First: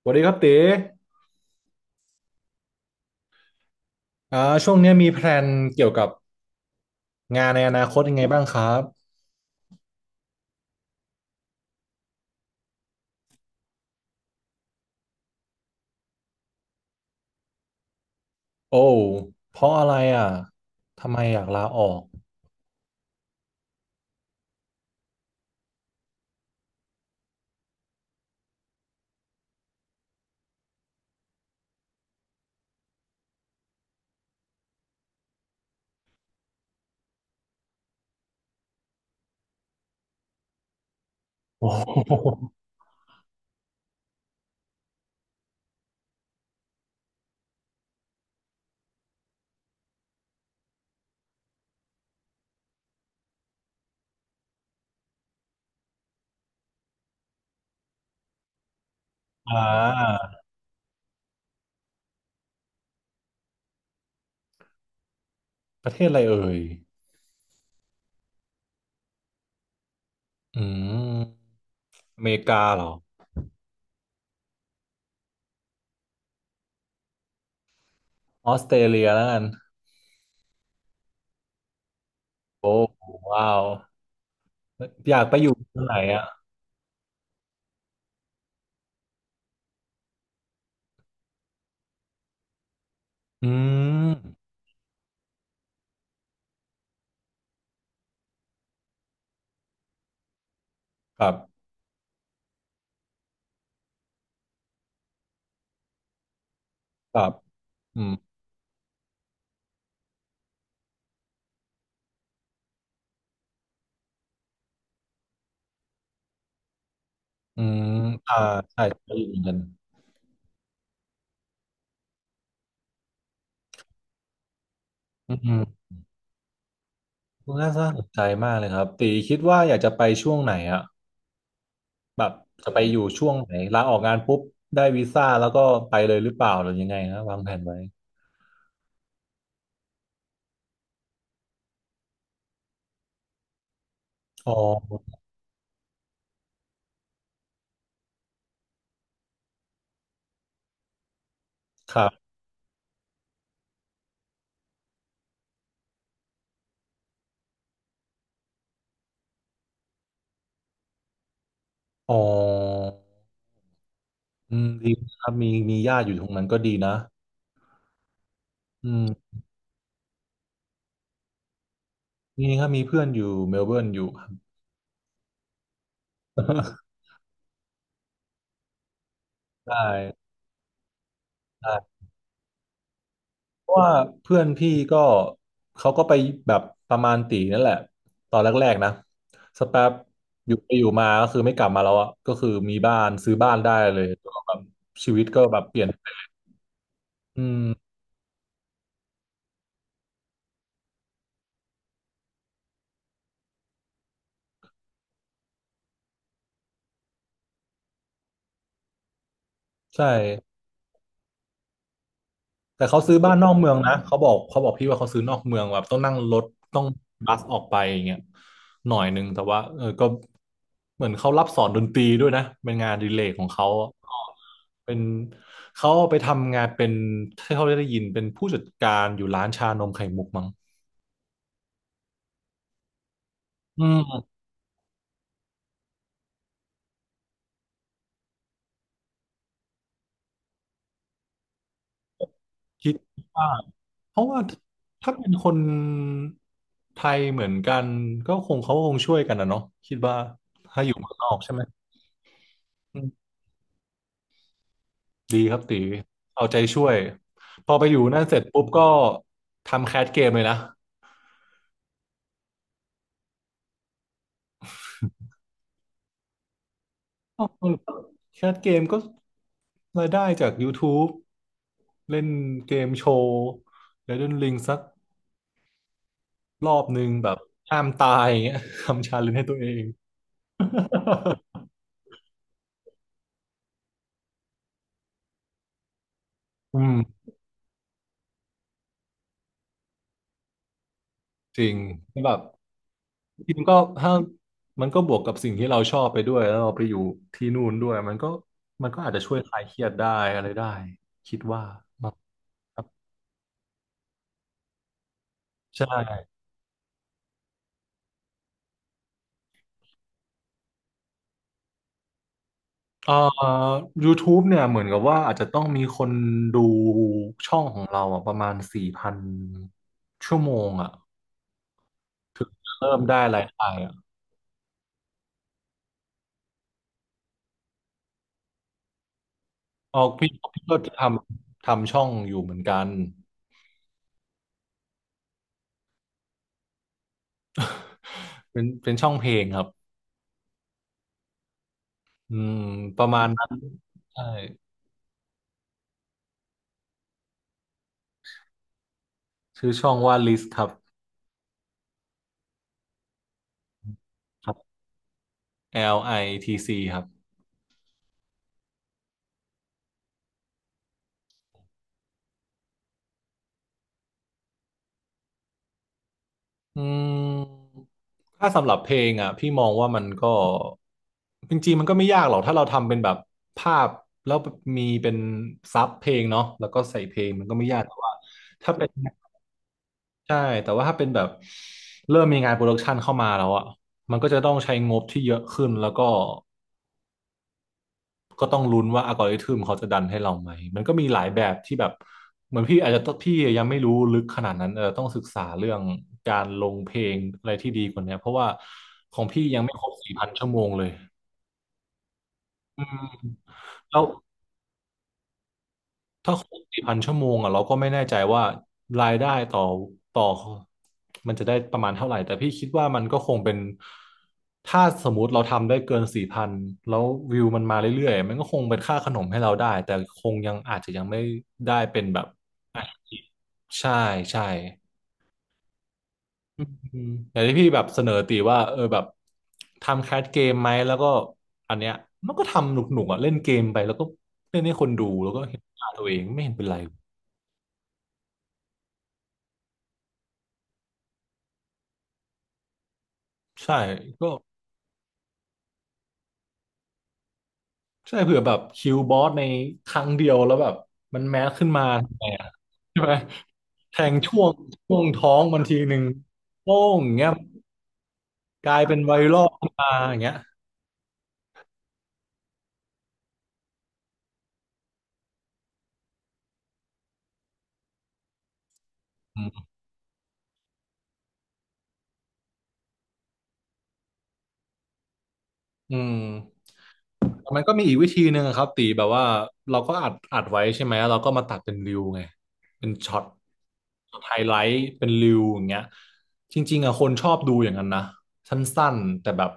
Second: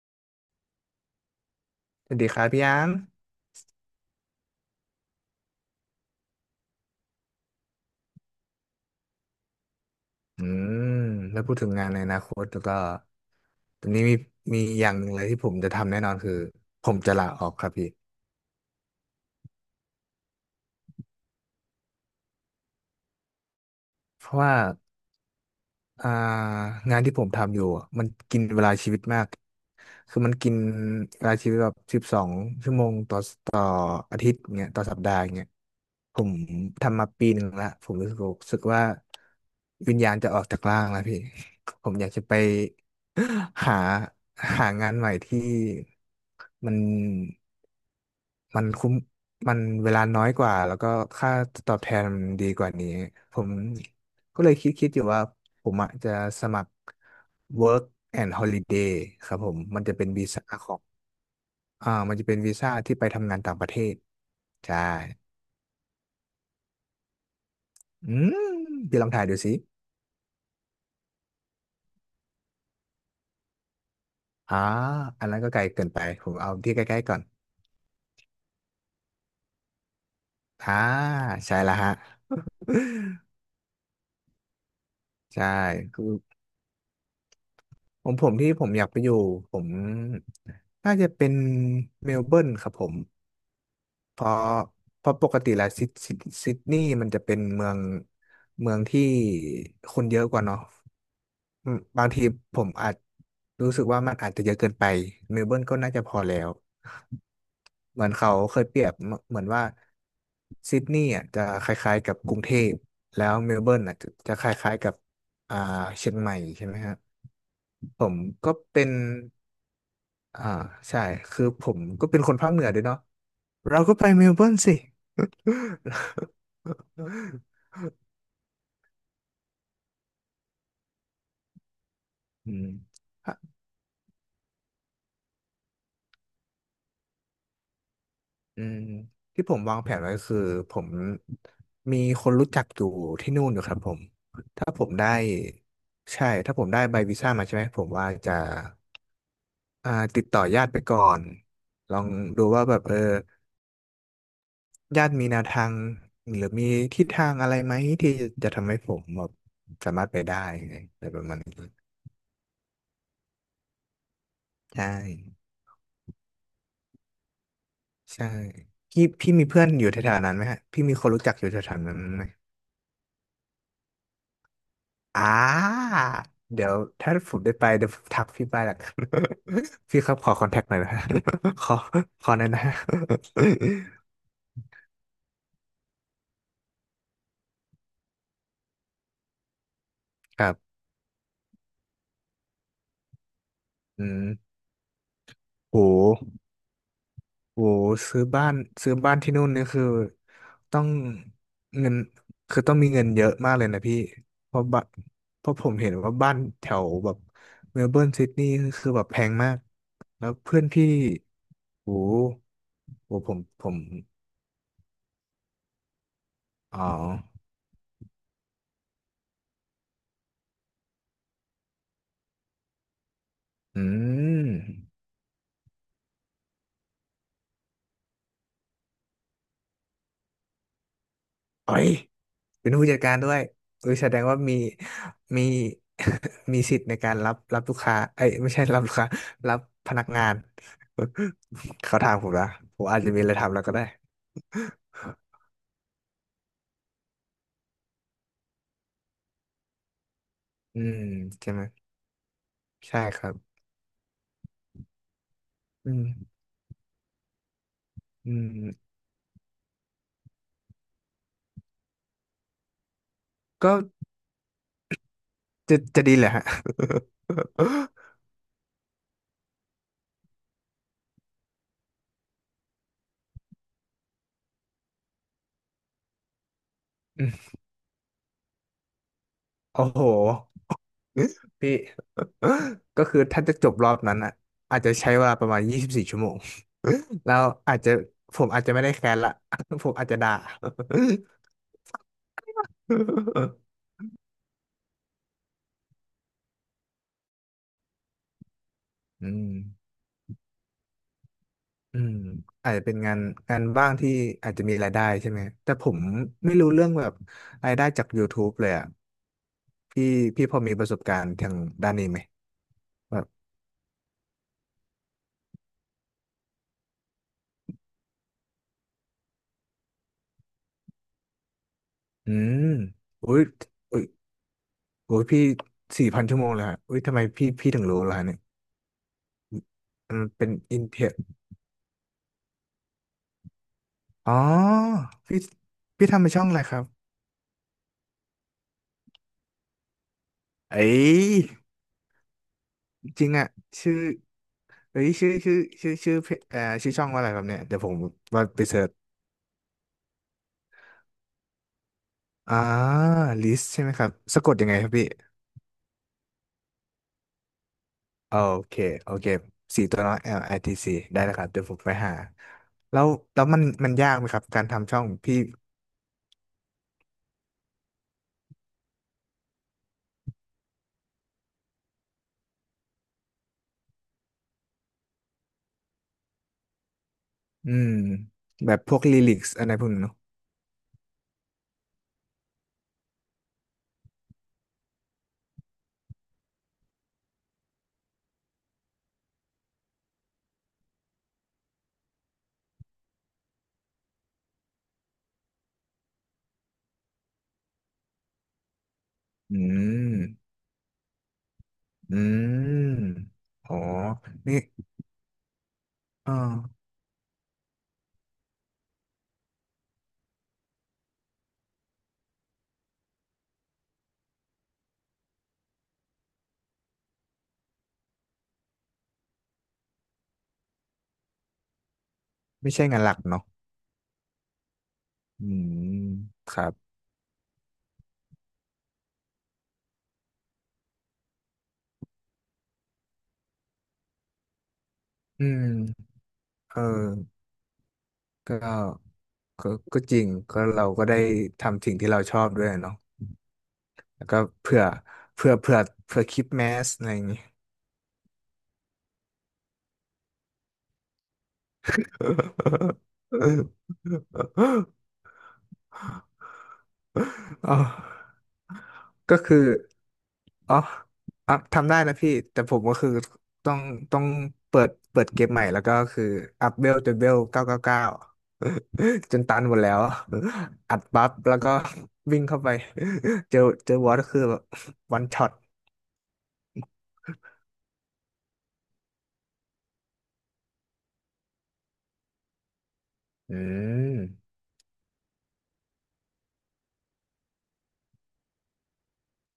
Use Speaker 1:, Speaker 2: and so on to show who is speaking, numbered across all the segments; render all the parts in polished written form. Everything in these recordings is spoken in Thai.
Speaker 1: สวัสดีครับเต๋
Speaker 2: สวัสดีครับพี่ยาง
Speaker 1: อ่าช่วงเนี้ยมีแพลนเกี่ยวกับงานในอนาคตยังไงบ้างครับ
Speaker 2: อืมแล้วพูดถึงงานในอนาคตแล้วก็ตอนนี้มีอย่างหนึ่งเลยที่ผมจะทำแน่นอนคือผมจะลาออกครับพี่
Speaker 1: โอ้เพราะอะไรอ่ะทำไมอยากลาออก
Speaker 2: เพราะว่าอ่างานที่ผมทำอยู่อะมันกินเวลาชีวิตมากคือมันกินเวลาชีวิตแบบ12 ชั่วโมงต่ออาทิตย์เงี้ยต่อสัปดาห์เงี้ยผมทำมาปีหนึ่งละผมรู้สึกว่าวิญญาณจะออกจากร่างแล้วพี่
Speaker 1: โอ้โห
Speaker 2: ผมอยากจะไป หาหางานใหม่ที่ มันมันคุ้มมันเวลาน้อยกว่าแล้วก็ค่าตอบแทนมันดีกว่านี้ผมก็เลยคิดอยู่ว่าผมอะจะสมัคร Work and Holiday ครับผม
Speaker 1: อ่า
Speaker 2: มันจะเป็นวีซ่าของมันจะเป็นวีซ่าที่ไปทำงานต่างประเทศใช่
Speaker 1: ประเทศอะไรเอ่ย
Speaker 2: อืมพี่ลองถ่ายดูสิ
Speaker 1: อืมอเมริกาเหรอ
Speaker 2: อ่าอันนั้นก็ไกลเกินไปผมเอาที่ใกล้ๆก่อน
Speaker 1: ออสเตรเลียแล้วกัน
Speaker 2: อ่าใช่ละฮะ
Speaker 1: โอ้ว้าวอยาก ไปอ
Speaker 2: ใช่
Speaker 1: ยู่ตรงไหนอ่ะ
Speaker 2: ผมที่ผมอยากไปอยู่ผมน่าจะเป็นเมลเบิร์นครับผม
Speaker 1: อืม
Speaker 2: เพราะเพราะปกติแล้วซิดนีย์มันจะเป็นเมืองที่คนเยอะกว่าเนาะ
Speaker 1: ครับ
Speaker 2: อืมบางทีผมอาจรู้สึกว่ามันอาจจะเยอะเกินไปเมลเบิร์นก็น่าจะพอแล้ว
Speaker 1: ครับอื
Speaker 2: เหมือน
Speaker 1: ม
Speaker 2: เขาเคยเปรียบเหมือนว่าซิดนีย์อ่ะจะคล้ายๆกับกรุงเทพแล้วเมลเบิร์นอ่ะจะคล้ายๆกับอ่าเชียงใหม่ใช่ไหมฮะ
Speaker 1: อืม
Speaker 2: ผม
Speaker 1: อ่า
Speaker 2: ก็
Speaker 1: ใช่
Speaker 2: เป็น
Speaker 1: ไปอยู่เหมือนกัน
Speaker 2: อ่าใช่คือผมก็เป็นคนภาคเหนือด้วยเนาะ เราก็ไปเมลเบิร์นสิ
Speaker 1: อืมน่า สนใจมากเลยครับตีคิดว่าอยากจะไปช่วงไหนอ่ะ แบบ
Speaker 2: อืม
Speaker 1: จะไปอยู่ช่ว
Speaker 2: อ่ะ
Speaker 1: งไหนลาออกงานปุ๊บได้วีซ่าแล้วก็ไปเลยหรือเปล่าหรือยังไงนะวางแผนไว้
Speaker 2: อืมที่ผมวางแผนไว้คือผมมีคนรู้จักอยู่ที่นู่นอยู่ครับผม
Speaker 1: อ๋อ
Speaker 2: ถ้าผมได้ ใช่ ถ้าผมได้ใบวีซ่ามาใช่ไหม ผมว่าจะติดต่อญาติไปก่อน ล
Speaker 1: ค
Speaker 2: อ
Speaker 1: รั
Speaker 2: ง
Speaker 1: บ
Speaker 2: ดูว่าแบบเออญาติมีแนวทางหรือมีทิศทางอะไรไหมที่จะทำให้ผมแบบสามารถไปได้อะไรประมาณนี้
Speaker 1: อ๋ออืม
Speaker 2: ใช่
Speaker 1: ดีครับมีญาติอยู่ตรงนั้นก็ดีนะ
Speaker 2: ใช่
Speaker 1: อื
Speaker 2: พี่
Speaker 1: ม
Speaker 2: มีเพื่อนอยู่แถวๆนั้นไหมฮะพี่มีคนรู้จักอยู่แถวๆนั้นไหม
Speaker 1: นี่ครับมีเพื่อนอยู่เมลเบิร์นอยู่ครับ
Speaker 2: อ่าเดี๋ยว ถ้าผมได้ไปเดี๋ยวผมทักพี่ไปละกัน
Speaker 1: ได้
Speaker 2: พี่ครับขอคอนแทคหน่อยนะฮะ ขอ
Speaker 1: ได้
Speaker 2: ขอหน่อยนะฮะ
Speaker 1: เพราะว่าเพื่อนพี่ก็เขาก็ไปแบบประมาณตีนั่นแหละตอนแรกๆนะสักแป๊บ
Speaker 2: ค
Speaker 1: อ
Speaker 2: รั
Speaker 1: ยู่ไป
Speaker 2: บ
Speaker 1: อยู่มาก็คือไม่กลับมาแล้วอ่ะก็คือมีบ้านซื้อบ้านได้เล
Speaker 2: อื
Speaker 1: ยแล้วก็แบ
Speaker 2: ม
Speaker 1: บชีวิตก็แบบเป
Speaker 2: โห
Speaker 1: ลี่ยนอื
Speaker 2: โอ้
Speaker 1: ม
Speaker 2: ซื้อบ้านที่นู่นนี่คือต้องเงินคือต้องมีเงินเยอะมากเลยนะพี่เพราะบ้านเพราะผมเห็นว่าบ้านแถวแบบเมลเบิร์นซิดนีย์คือแบบแพงมาก
Speaker 1: ใช่
Speaker 2: แล้วเพื่อนพี่โอ้โห
Speaker 1: แต่เขาซื้
Speaker 2: โอ้
Speaker 1: อ
Speaker 2: ผ
Speaker 1: บ้าน
Speaker 2: ม
Speaker 1: นอก
Speaker 2: ผ
Speaker 1: เมือง
Speaker 2: ม
Speaker 1: นะเขาบอกเขาบอกพี่ว่าเขาซื้อนอกเมืองแบบต้องนั่งรถต้
Speaker 2: อ๋
Speaker 1: อ
Speaker 2: อ
Speaker 1: งบัสออกไปอย่างเงี้ยหน่อยนึงแต่ว่าเออก็เหมือนเขารับสอนดนตรีด้วยนะเป็นงานอดิเลกของเขา
Speaker 2: อื
Speaker 1: ก็
Speaker 2: ม
Speaker 1: เป็นเขาไปทำงานเป็นที่เขาได้ยินเป็นผู้จัดการอยู่ร้านชานมไข่มุกมั้ง
Speaker 2: เอ้ย เป็นผู้จัดการด้วย
Speaker 1: อื
Speaker 2: อุ้ยแสดง
Speaker 1: ม
Speaker 2: ว่ามี มีสิทธิ์ในการรับลูกค้าเอ้ยไม่ใช่ รับลูกค้ารับพนักงาน เขาถามผมละผม
Speaker 1: คิด
Speaker 2: อาจจะมีอะไร
Speaker 1: ว่า
Speaker 2: ทำแล้วก็ได้
Speaker 1: เพราะว่าถ้าเป็นคนไทยเหมือนกันก็คงเขาคงช่วยกันนะเนาะคิดว่า
Speaker 2: อื
Speaker 1: ถ้าอยู่
Speaker 2: ม
Speaker 1: เมืองนอกใช่
Speaker 2: ใช่
Speaker 1: ไหม
Speaker 2: ไหมใช่ครับ
Speaker 1: ดีครับตี
Speaker 2: อืม
Speaker 1: เอาใจช่วยพอไปอยู่นั่น
Speaker 2: อื
Speaker 1: เสร็จปุ๊บก็
Speaker 2: ม
Speaker 1: ทำแคสเกมเลยนะ
Speaker 2: ก็จะดีแหละฮะ
Speaker 1: ออแคสเกมก็รายได้จาก YouTube เล่นเกมโชว์แล้วเล่นลิงสักรอบหนึ่ง
Speaker 2: อื
Speaker 1: แบบ
Speaker 2: ม
Speaker 1: ห้ามตาย อย่างเงี้ยทำชาเลนจ์ให้ตัวเอง
Speaker 2: โอ้โหพี่ ก็คือถ้าจะจบรอบนั้นอ่ะอาจจะใช้เวลาประมาณ24 ชั่วโมง
Speaker 1: อืม
Speaker 2: แล้วอาจจะผมอาจจะไม่ได้แคร์ละ ผมอาจจะด่า
Speaker 1: จริงแบบจริง ก็ถ้ามันก็บวกกับสิ่งที่เราชอบไปด้วยแล้วเราไปอยู่ที่นู่นด้วยมันก็มันก็อาจจะ
Speaker 2: อื
Speaker 1: ช่วยค
Speaker 2: ม
Speaker 1: ลายเครียดได้อะไรได้คิดว่า
Speaker 2: อื
Speaker 1: เนาะ
Speaker 2: มอาจ
Speaker 1: ค
Speaker 2: จะ
Speaker 1: รับ
Speaker 2: เป็นงานงานบ้างที่อาจจะมีรายได้ใช่ไหมแต่ผ
Speaker 1: ใช่
Speaker 2: มไม่รู้เรื่องแบบรายได้จาก YouTube เลยอ่ะพี่พี่พอมีประสบการณ์ทางด้านนี้ไหม
Speaker 1: เอ่อ
Speaker 2: แบบ
Speaker 1: YouTube เนี่ยเหมือนกับว่าอาจจะต้องมีคนดูช่องของเราอ่ะประมาณสี่พันชั่วโมงอ่ะ
Speaker 2: อืม
Speaker 1: เริ่มได้
Speaker 2: อุ้
Speaker 1: รา
Speaker 2: ย
Speaker 1: ยได้อ่ะ
Speaker 2: อุ้ยอุ้ยพี่4,000 ชั่วโมงเลยฮะอุ้ยทำไมพี่ถึงรู้ล่ะเนี่ย
Speaker 1: ออก
Speaker 2: มัน
Speaker 1: พี่
Speaker 2: เป็น
Speaker 1: พี่ก็
Speaker 2: อินเท
Speaker 1: ท
Speaker 2: อร์
Speaker 1: ำทำช่องอยู่เหมือนกัน
Speaker 2: อ๋อพี่พี่ทำเป็นช่องอะไรครับ
Speaker 1: เป็นช่องเพลงครับ
Speaker 2: เอ้ย
Speaker 1: อืมประมา
Speaker 2: จ
Speaker 1: ณ
Speaker 2: ริง
Speaker 1: นั้
Speaker 2: อ่ะ
Speaker 1: น
Speaker 2: ชื่อ
Speaker 1: ใช่
Speaker 2: เอ้ยชื่อชื่อชื่อชื่อเพจเอ่อชื่อช่องว่าอะไรครับเนี่ยเดี๋ยวผมว่าไปเสิร์ช
Speaker 1: ชื่อช่องว่า List ครับ
Speaker 2: อ่า list ใช่ไหมครับสะ
Speaker 1: ค
Speaker 2: ก
Speaker 1: รั
Speaker 2: ดยัง
Speaker 1: บ
Speaker 2: ไงครับพี่
Speaker 1: LITC ครับ
Speaker 2: โอเค โอเค4 ตัวน้อย L I T C ได้แล้วครับเดี๋ยวผมไปหา แล้วแล้วมันยากไหมครับการทำช่องพี่
Speaker 1: อืมถ้าสำหรับเพลงอ่ะพี่มองว่ามันก็จริงๆมันก็ไม่ยากหรอกถ้าเราทำเป็นแบบภาพแล้วมีเป็นซับเพลงเนาะแล้วก็ใส่เพลงมันก็ไม่
Speaker 2: อื
Speaker 1: ยาก
Speaker 2: ม
Speaker 1: แต่ว่า
Speaker 2: แบ
Speaker 1: ถ้า
Speaker 2: บ
Speaker 1: เป็น
Speaker 2: พวกลิลิกส์อะไรพวกนี้เนอะ
Speaker 1: ใช่แต่ว่าถ้าเป็นแบบเริ่มมีงานโปรดักชันเข้ามาแล้วอ่ะมันก็จะต้องใช้งบที่เยอะขึ้นแล้วก็ ก็ต้องลุ้นว่าอัลกอริทึมเขาจะดันให้เราไหม มันก็มีหลายแบบที่แบบเหมือนพี่อาจจะต้องพี่ยังไม่รู้ลึกขนาดนั้นเออต้องศึกษาเรื่องการลงเพลงอะไรที่ดีกว่าเนี้ยเพราะว่าของพี่
Speaker 2: อื
Speaker 1: ยังไม่ครบสี่
Speaker 2: ม
Speaker 1: พันชั่วโมงเลย
Speaker 2: อื
Speaker 1: อื
Speaker 2: ม
Speaker 1: ม
Speaker 2: อ๋อ
Speaker 1: แล้ว
Speaker 2: นี่เอ
Speaker 1: ถ้าคนสี่
Speaker 2: อ
Speaker 1: พันชั่วโมงอ่ะเราก็ไม่แน่ใจว่ารายได้ต่อมันจะได้ประมาณเท่าไหร่แต่พี่คิดว่ามันก็คงเป็นถ้าสมมุติเราทำได้เกินสี่พันแล้ววิวมันมาเรื่อยๆมันก็คงเป็นค่าขนมให้เราได้แต่คงยังอาจจะยังไม่ได้เป็นแบบ
Speaker 2: ไม่
Speaker 1: อ่ะ
Speaker 2: ใช่งานหลักเนาะ
Speaker 1: ใช่ใช่
Speaker 2: อืมค
Speaker 1: อื
Speaker 2: รับ
Speaker 1: มอย่างที่พี่แบบเสนอตีว่าเออแบบทำแคสเกมไหมแล้วก็อันเนี้ยมันก็ทำหนุกๆอ่ะเล่นเกมไปแล้วก็เล่นให้คนดูแล้วก็
Speaker 2: อื
Speaker 1: เห็นหน้าตัว
Speaker 2: ม
Speaker 1: เองไม่เห็นเป็นไร
Speaker 2: เออก็ก็ก็จริงก็เราก็ได้ทำสิ่งที่เราชอบด้วยเนาะ
Speaker 1: ใช่
Speaker 2: แล้
Speaker 1: ก็
Speaker 2: วก็เผื่อเผื่อเผื่อเผื่อคลิปแมสอะไรอย่างงี้
Speaker 1: ใช่เผื่อแบบคิวบอสในครั้งเดียวแล้วแบบมันแมสขึ้นมาทำไงอะใช่ไหมแทงช่วง ช่วงท้องบางทีหนึ่งโป้งอย่างเงี้ย
Speaker 2: อ๋อ
Speaker 1: กลายเป็นไว
Speaker 2: ก็
Speaker 1: รัล
Speaker 2: คือ
Speaker 1: ขึ้นมาอย่างเงี้ย
Speaker 2: อ๋ออ่ะทำได้นะพี่ แต่ผมก็คือต้องต้องเปิดเกมใหม่ แล้วก็คืออัพเวลจนเวล999 จ
Speaker 1: อ
Speaker 2: นตั
Speaker 1: ื
Speaker 2: นหมดแล้ว อัดบัฟแล้วก็วิ่งเข้าไป เจอเจอบอสก็คือแบบวันช็อต
Speaker 1: อืมมันก็มีอีกวิธีหนึ่งอะครับตีแบบว่าเราก็อัดไว้ใช่ไหมเราก็มาตัดเป็นริวไงเป็นช็อต
Speaker 2: อื
Speaker 1: ช็อตไฮไล
Speaker 2: ม
Speaker 1: ท์เป็นริวอย่างเงี้ยจริงๆอะคนชอบดูอย่างนั้นนะสั้นๆแต่แบบ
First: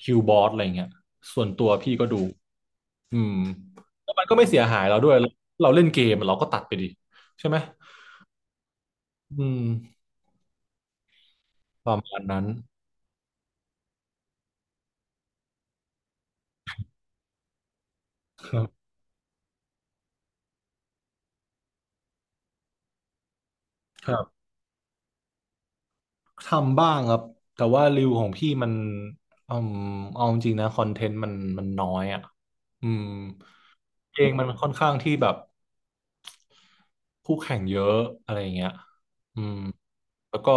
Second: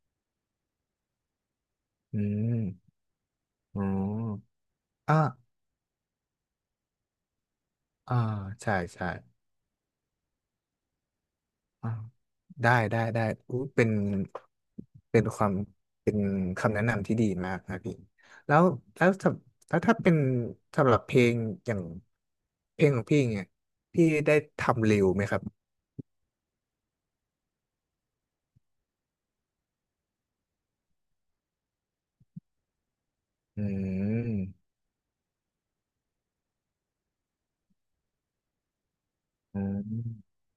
Speaker 1: คิวบอสอะไรเงี้ยส่วนตัวพี่ก็ดู
Speaker 2: อืม
Speaker 1: อืม
Speaker 2: อ๋
Speaker 1: แล้วมันก็ไม่
Speaker 2: อ
Speaker 1: เสียหายเราด้วย
Speaker 2: อ่า
Speaker 1: เราเล่นเกมเราก็ตัดไปดิใช่ไหม
Speaker 2: อ่าใช่ใช่
Speaker 1: อืมป
Speaker 2: อ่ะ
Speaker 1: ระมาณนั้น
Speaker 2: ได้ได้ได้อู้เป็นเป็นความเป็นคำแนะนำที่ดีมากนะพี่แล้ว
Speaker 1: ค
Speaker 2: ถ้าเป็นสำหรับเพลงอย่างเพลงของพี่เนี่ยพี่
Speaker 1: รับ
Speaker 2: ได้ทำเร็วไหมครับ
Speaker 1: ทำบ้างครับแต่ว่ารวิวของพี่มันอืมเอาจริงๆนะคอนเทนต์มันมันน้อยอ่ะอืม
Speaker 2: อื
Speaker 1: เองมันค่
Speaker 2: ม
Speaker 1: อนข้างที่แบบคู่แข่งเยอะอะไรอย่างเงี้ยอืม
Speaker 2: อื
Speaker 1: แล้
Speaker 2: ม
Speaker 1: วก็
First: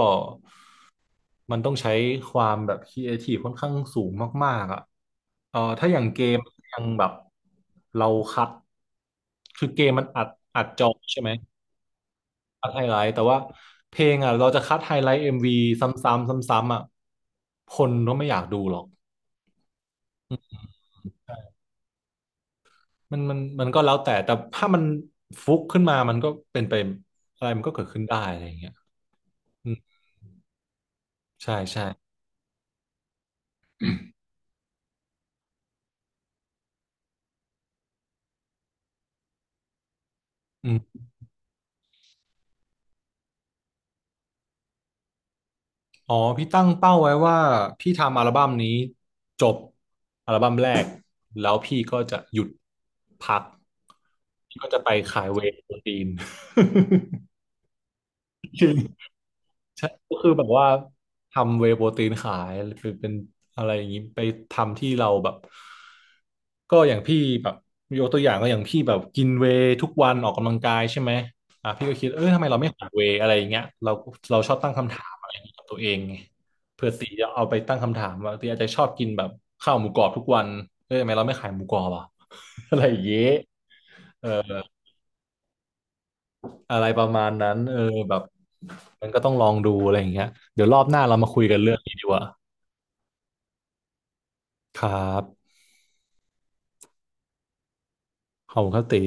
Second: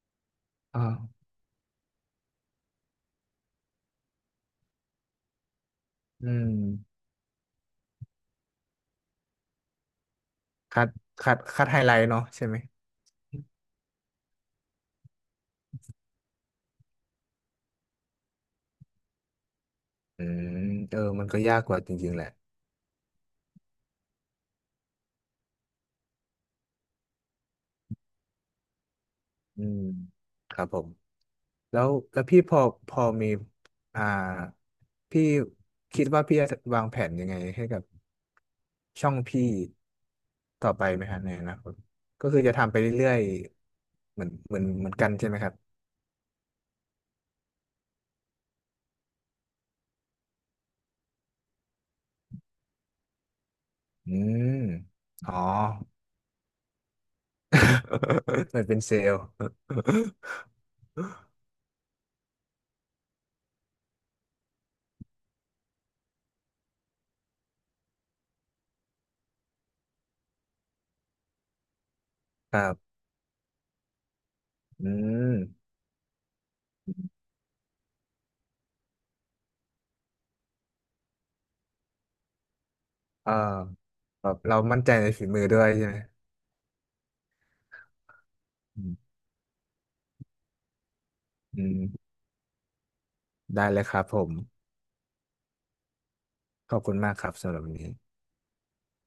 Speaker 2: อ่า
Speaker 1: มันต้องใช้ความแบบครีเอทีฟค่อนข้างสูงมากๆอ่ะเออถ้าอย่างเก
Speaker 2: อื
Speaker 1: ม
Speaker 2: ม
Speaker 1: ยังแบบเราคัดคือเกมมันอัดจ
Speaker 2: คัด
Speaker 1: อใช่ไหม
Speaker 2: คัดไฮไลท์เนาะใช่ไหม
Speaker 1: คัดไฮไลท์แต่ว่าเพลงอ่ะเราจะคัดไฮไลท์เอ็มวีซ้ำๆซ้ำๆอ่ะคนก็ไม่อยากดูหรอก
Speaker 2: อืมเออมันก็ยากกว่าจริงๆแหละ
Speaker 1: มันก็แล้วแต่แต่ถ้ามันฟุกขึ้นมามันก็เป็นไปอะไรมันก็เกิดขึ้นได้อะไรอย่างเงี้ย
Speaker 2: อื
Speaker 1: อืม
Speaker 2: มครับผม
Speaker 1: ใช่
Speaker 2: แล้
Speaker 1: ใช่
Speaker 2: วแล้วพี่พอมีอ่าพี่คิดว่าพี่จะวางแผนยังไงให้กับช่องพี่
Speaker 1: อื
Speaker 2: ต่อไปไห
Speaker 1: ม
Speaker 2: มครับในอนาคตก็คือจะทำไปเรื่อยๆเหมือนกันใช่ไหมครับ
Speaker 1: อ๋อพี่ตั้งเป้าไว้ว่าพี่ทำอัลบั้มนี้จบอัลบั้มแรกแล้วพี่ก็จะหยุดพัก
Speaker 2: อื
Speaker 1: พี่
Speaker 2: ม
Speaker 1: ก็จะไปขาย
Speaker 2: อ๋อ
Speaker 1: เวย์โปรตีน
Speaker 2: เหมื
Speaker 1: จ
Speaker 2: อน
Speaker 1: ริง
Speaker 2: เป็นเซลล์
Speaker 1: ใช่ก็คือแบบว่าทำเวย์โปรตีนขายเป็นอะไรอย่างนี้ไปทำที่เราแบบก็อย่างพี่แบบยกตัวอย่างก็อย่างพี่แบบกินเวย์ทุกวันออกกำลังกายใช่ไหมอ่ะพี่ก็คิดเออทำไม
Speaker 2: ค
Speaker 1: เรา
Speaker 2: รั
Speaker 1: ไม่ขาย
Speaker 2: บ
Speaker 1: เวย์อะไรอย่างเงี้ยเราเราชอบตั้ง
Speaker 2: อื
Speaker 1: คำถามอะไรอ
Speaker 2: ม
Speaker 1: ย่างเงี้ยกับตัวเองไงเพื่อตีจะเอาไปตั้งคำถามว่าตีอาจจะชอบกินแบบข้าวหมูกรอบทุกวันเออทำไมเราไม่ขายหมูกรอบอ่ะ อะไรอย่างเงี้ย
Speaker 2: เออ
Speaker 1: เอ
Speaker 2: แบ
Speaker 1: อ
Speaker 2: บเรามั่นใจในฝีมือด้วยใช่ไหม
Speaker 1: อะไรประมาณนั้นเออแบบ
Speaker 2: อื
Speaker 1: มัน
Speaker 2: ม
Speaker 1: ก็ต้องลองดูอะไรอย่างเงี้ยเดี๋ยวรอบหน้าเรามาคุยกัน
Speaker 2: อื
Speaker 1: เรื่อง
Speaker 2: ม
Speaker 1: นี้ดีกว่า
Speaker 2: ได้เลยครับผม
Speaker 1: ครับ
Speaker 2: ขอบคุณมากครับสำหรับวันนี้
Speaker 1: ขอบคุณครับตี